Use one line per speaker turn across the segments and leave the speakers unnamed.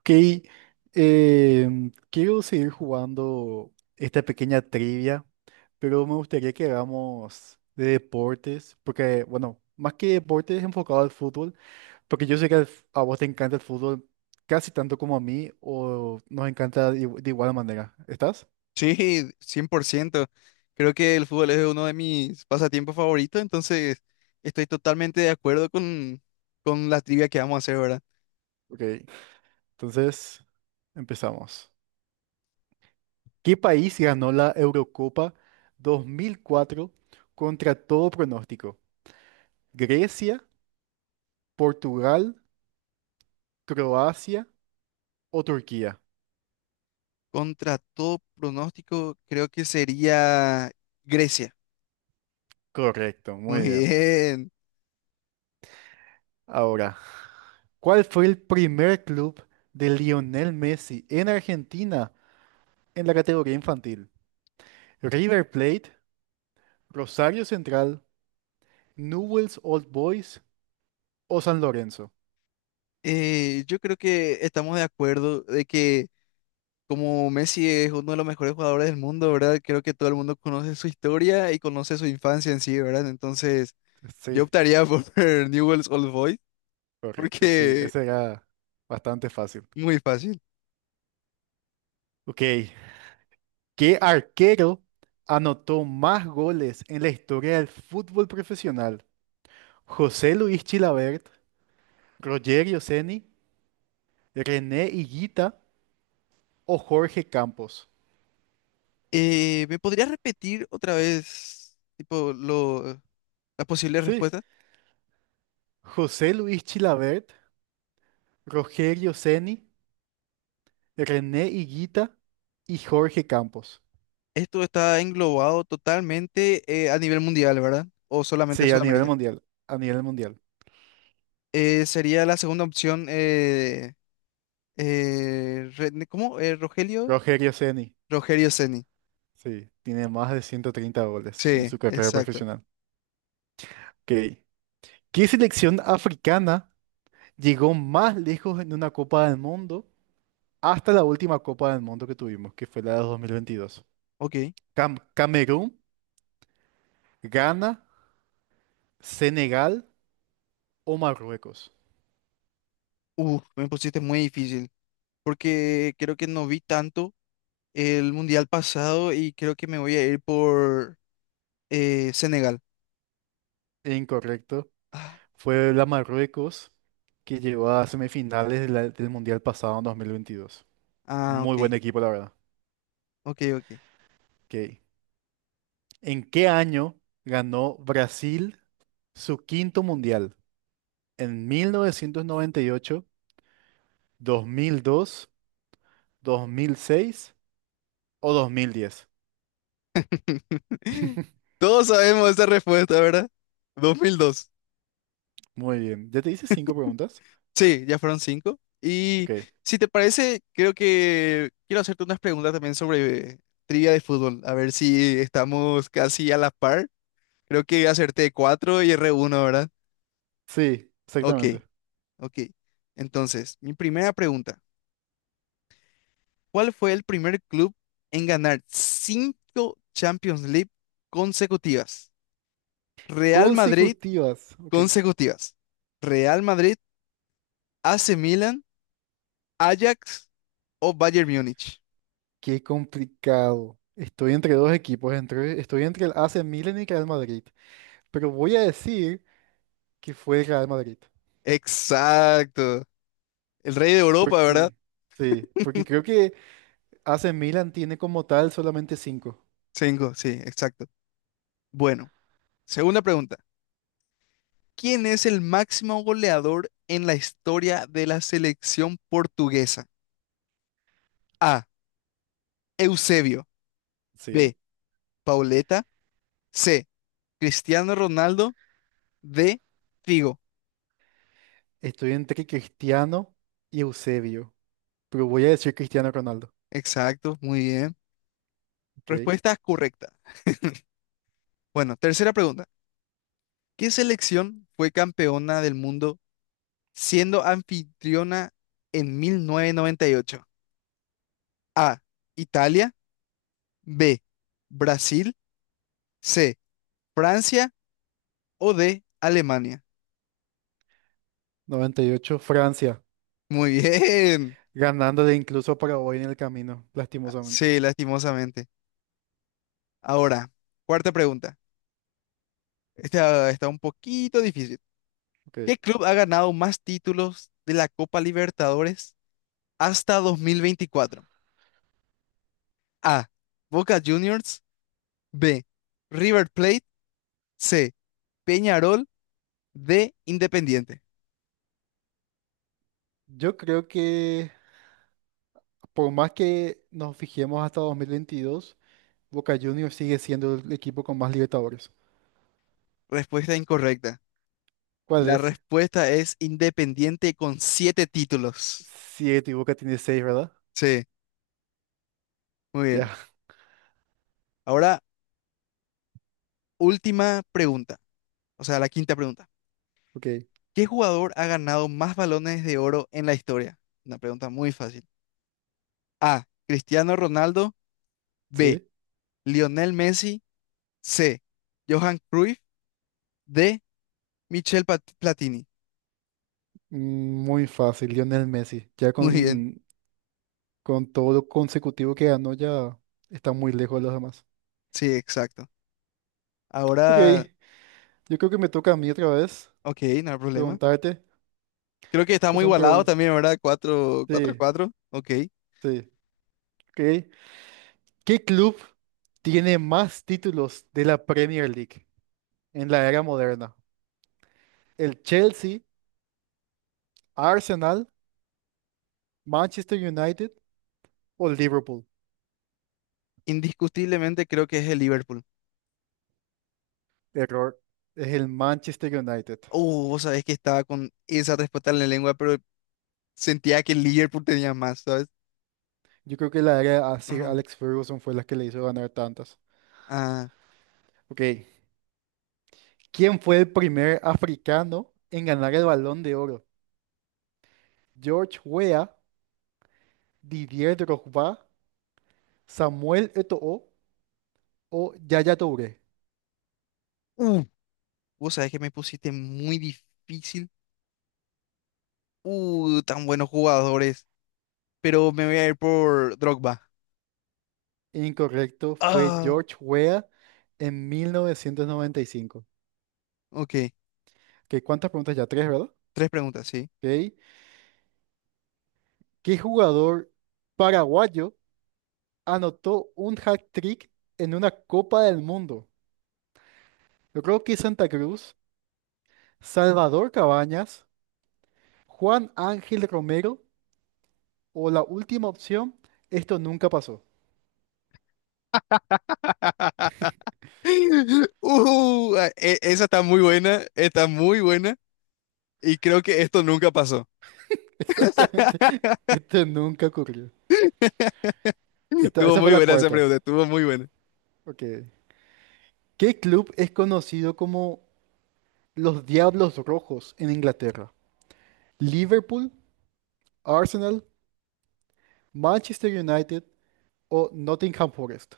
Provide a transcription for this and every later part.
Ok, quiero seguir jugando esta pequeña trivia, pero me gustaría que hagamos de deportes, porque, bueno, más que deportes enfocado al fútbol, porque yo sé que a vos te encanta el fútbol casi tanto como a mí, o nos encanta de igual manera. ¿Estás?
Sí, 100%. Creo que el fútbol es uno de mis pasatiempos favoritos, entonces estoy totalmente de acuerdo con la trivia que vamos a hacer, ¿verdad?
Ok, entonces empezamos. ¿Qué país ganó la Eurocopa 2004 contra todo pronóstico? ¿Grecia? ¿Portugal? ¿Croacia? ¿O Turquía?
Contra todo pronóstico, creo que sería Grecia.
Correcto, muy
Muy
bien.
bien.
Ahora, ¿cuál fue el primer club de Lionel Messi en Argentina en la categoría infantil? ¿River Plate, Rosario Central, Newell's Old Boys o San Lorenzo?
Yo creo que estamos de acuerdo de que como Messi es uno de los mejores jugadores del mundo, ¿verdad? Creo que todo el mundo conoce su historia y conoce su infancia en sí, ¿verdad? Entonces yo
Sí,
optaría por Newell's Old Boys
correcto, sí,
porque
ese era bastante fácil.
muy fácil.
Ok, ¿qué arquero anotó más goles en la historia del fútbol profesional? ¿José Luis Chilabert, Rogerio Ceni, René Higuita o Jorge Campos?
¿Me podrías repetir otra vez, tipo, las posibles
Sí,
respuestas?
José Luis Chilavert, Rogerio Ceni, René Higuita y Jorge Campos.
Esto está englobado totalmente a nivel mundial, ¿verdad? O solamente
Sí,
sí.
a nivel
Sudamérica.
mundial, a nivel mundial.
Sería la segunda opción, ¿cómo? Rogelio.
Rogerio Ceni,
Rogelio Ceni.
sí, tiene más de 130
Sí,
goles en su carrera
exacto. Exacto.
profesional. Ok. ¿Qué selección africana llegó más lejos en una Copa del Mundo hasta la última Copa del Mundo que tuvimos, que fue la de 2022?
Ok.
Camerún, Ghana, Senegal o Marruecos.
Uf, me pusiste muy difícil, porque creo que no vi tanto el mundial pasado y creo que me voy a ir por Senegal.
Incorrecto.
Ah,
Fue la Marruecos que llegó a semifinales del Mundial pasado en 2022.
ah,
Muy buen
ok,
equipo, la verdad.
ok, ok.
Ok. ¿En qué año ganó Brasil su quinto Mundial? ¿En mil novecientos noventa y ocho, 2002, 2006 o 2010?
Todos sabemos esta respuesta, ¿verdad? 2002.
Muy bien. ¿Ya te hice cinco preguntas?
Sí, ya fueron cinco. Y
Ok.
si te parece, creo que quiero hacerte unas preguntas también sobre trivia de fútbol. A ver si estamos casi a la par. Creo que acerté cuatro y erré uno, ¿verdad?
Sí,
Ok,
exactamente.
ok. Entonces, mi primera pregunta. ¿Cuál fue el primer club en ganar cinco Champions League consecutivas? Real Madrid
Consecutivas. Ok.
consecutivas. Real Madrid, AC Milan, Ajax o Bayern Múnich.
Qué complicado. Estoy entre dos equipos. Estoy entre el AC Milan y el Real Madrid. Pero voy a decir que fue el Real Madrid.
Exacto. El rey de Europa, ¿verdad?
Porque, sí, porque creo que AC Milan tiene como tal solamente cinco.
Cinco, sí, exacto. Bueno, segunda pregunta. ¿Quién es el máximo goleador en la historia de la selección portuguesa? A, Eusebio.
Sí.
B, Pauleta. C, Cristiano Ronaldo. D, Figo.
Estoy entre Cristiano y Eusebio, pero voy a decir Cristiano Ronaldo.
Exacto, muy bien.
Ok.
Respuesta correcta. Bueno, tercera pregunta. ¿Qué selección fue campeona del mundo siendo anfitriona en 1998? A, Italia. B, Brasil. C, Francia. O D, Alemania.
Noventa y ocho, Francia,
Muy bien.
ganándole incluso para hoy en el camino, lastimosamente.
Sí, lastimosamente. Ahora, cuarta pregunta. Esta está un poquito difícil.
Ok.
¿Qué club ha ganado más títulos de la Copa Libertadores hasta 2024? A, Boca Juniors. B, River Plate. C, Peñarol de Independiente.
Yo creo que por más que nos fijemos hasta 2022, Boca Juniors sigue siendo el equipo con más Libertadores.
Respuesta incorrecta.
¿Cuál
La
es?
respuesta es Independiente con siete títulos.
Siete, y Boca tiene seis, ¿verdad?
Sí, muy bien.
Ya,
Ahora, última pregunta, o sea, la quinta pregunta.
ok,
¿Qué jugador ha ganado más balones de oro en la historia? Una pregunta muy fácil. A, Cristiano Ronaldo. B,
sí.
Lionel Messi. C, Johan Cruyff. D, Michel Platini.
Muy fácil, Lionel Messi. Ya
Muy bien,
con todo lo consecutivo que ganó, ya está muy lejos de los demás.
sí, exacto.
Ok,
Ahora,
yo creo que me toca a mí otra vez
ok, no hay problema.
preguntarte.
Creo que
Estas
estamos
son
igualados
preguntas.
también, verdad, cuatro, cuatro,
Sí,
cuatro, ok.
sí. Ok. ¿Qué club tiene más títulos de la Premier League en la era moderna? ¿El Chelsea, Arsenal, Manchester United o Liverpool?
Indiscutiblemente creo que es el Liverpool.
Error. Es el Manchester United.
Vos sabés que estaba con esa respuesta en la lengua, pero sentía que el Liverpool tenía más, ¿sabes?
Yo creo que la era a Sir Alex Ferguson fue la que le hizo ganar tantas.
Ah,
Ok, ¿quién fue el primer africano en ganar el Balón de Oro? ¿George Weah, Didier Drogba, Samuel Eto'o o Yaya Touré?
uh, vos sabés que me pusiste muy difícil. Tan buenos jugadores. Pero me voy a ir por Drogba.
Incorrecto, fue
Ah,
George Weah en 1995.
ok.
Ok, ¿cuántas preguntas ya? Tres, ¿verdad?
Tres preguntas, ¿sí?
Ok, ¿qué jugador paraguayo anotó un hat-trick en una Copa del Mundo? Yo creo que Santa Cruz, Salvador Cabañas, Juan Ángel Romero o la última opción, esto nunca pasó.
Ah, esa está muy buena y creo que esto nunca pasó.
Exactamente, esto nunca ocurrió.
Estuvo
Esa fue
muy
la
buena esa
cuarta.
pregunta, estuvo muy buena.
Ok. ¿Qué club es conocido como los Diablos Rojos en Inglaterra? ¿Liverpool, Arsenal, Manchester United o Nottingham Forest?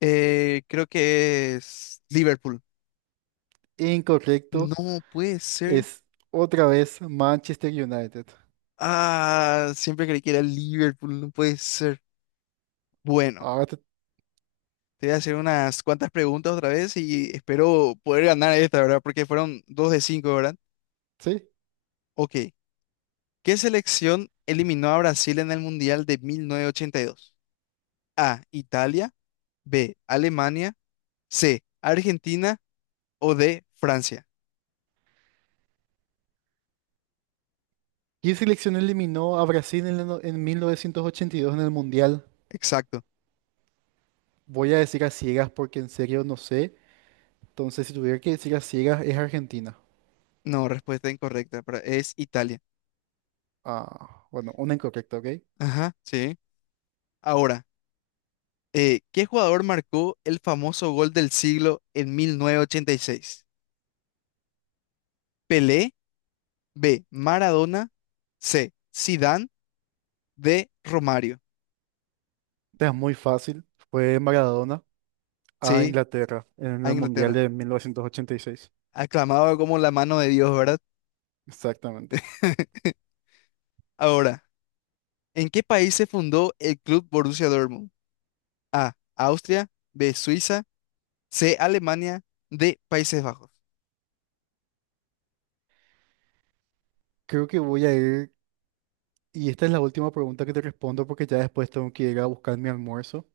Creo que es Liverpool.
Incorrecto,
No puede ser.
es otra vez Manchester United.
Ah, siempre creí que era Liverpool, no puede ser. Bueno,
Ahora te-
te voy a hacer unas cuantas preguntas otra vez y espero poder ganar esta, ¿verdad? Porque fueron dos de cinco, ¿verdad?
sí.
Ok. ¿Qué selección eliminó a Brasil en el Mundial de 1982? A, Italia. B, Alemania. C, Argentina. O D, Francia.
¿Qué selección eliminó a Brasil en, el no- en 1982 en el Mundial?
Exacto.
Voy a decir a ciegas porque en serio no sé. Entonces, si tuviera que decir a ciegas, es Argentina.
No, respuesta incorrecta, pero es Italia.
Ah, bueno, una incorrecta, ¿ok? Esta
Ajá, sí. Ahora, ¿qué jugador marcó el famoso gol del siglo en 1986? Pelé, B, Maradona, C, Zidane, D, Romario.
es muy fácil. Fue Maradona a
Sí,
Inglaterra en
a
el Mundial
Inglaterra.
de 1986.
Aclamado como la mano de Dios, ¿verdad?
Exactamente.
Ahora, ¿en qué país se fundó el club Borussia Dortmund? A, Austria. B, Suiza. C, Alemania. D, Países Bajos.
Creo que voy a ir, y esta es la última pregunta que te respondo porque ya después tengo que ir a buscar mi almuerzo.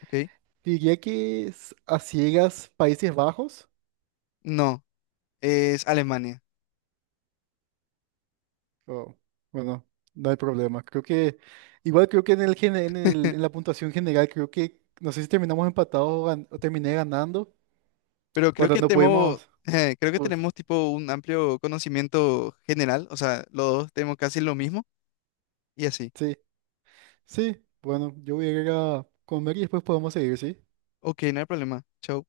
¿Ok?
Diría que es a ciegas Países Bajos.
No, es Alemania.
Oh, bueno, no hay problema. Igual creo que en el, gene- en el- en la puntuación general, creo que, no sé si terminamos empatados o terminé ganando.
Pero
Bueno, no pudimos.
creo que
Pues,
tenemos tipo un amplio conocimiento general. O sea, los dos tenemos casi lo mismo y así.
sí, sí, bueno, yo voy a ir a comer y después podemos seguir, ¿sí?
Ok, no hay problema. Chau.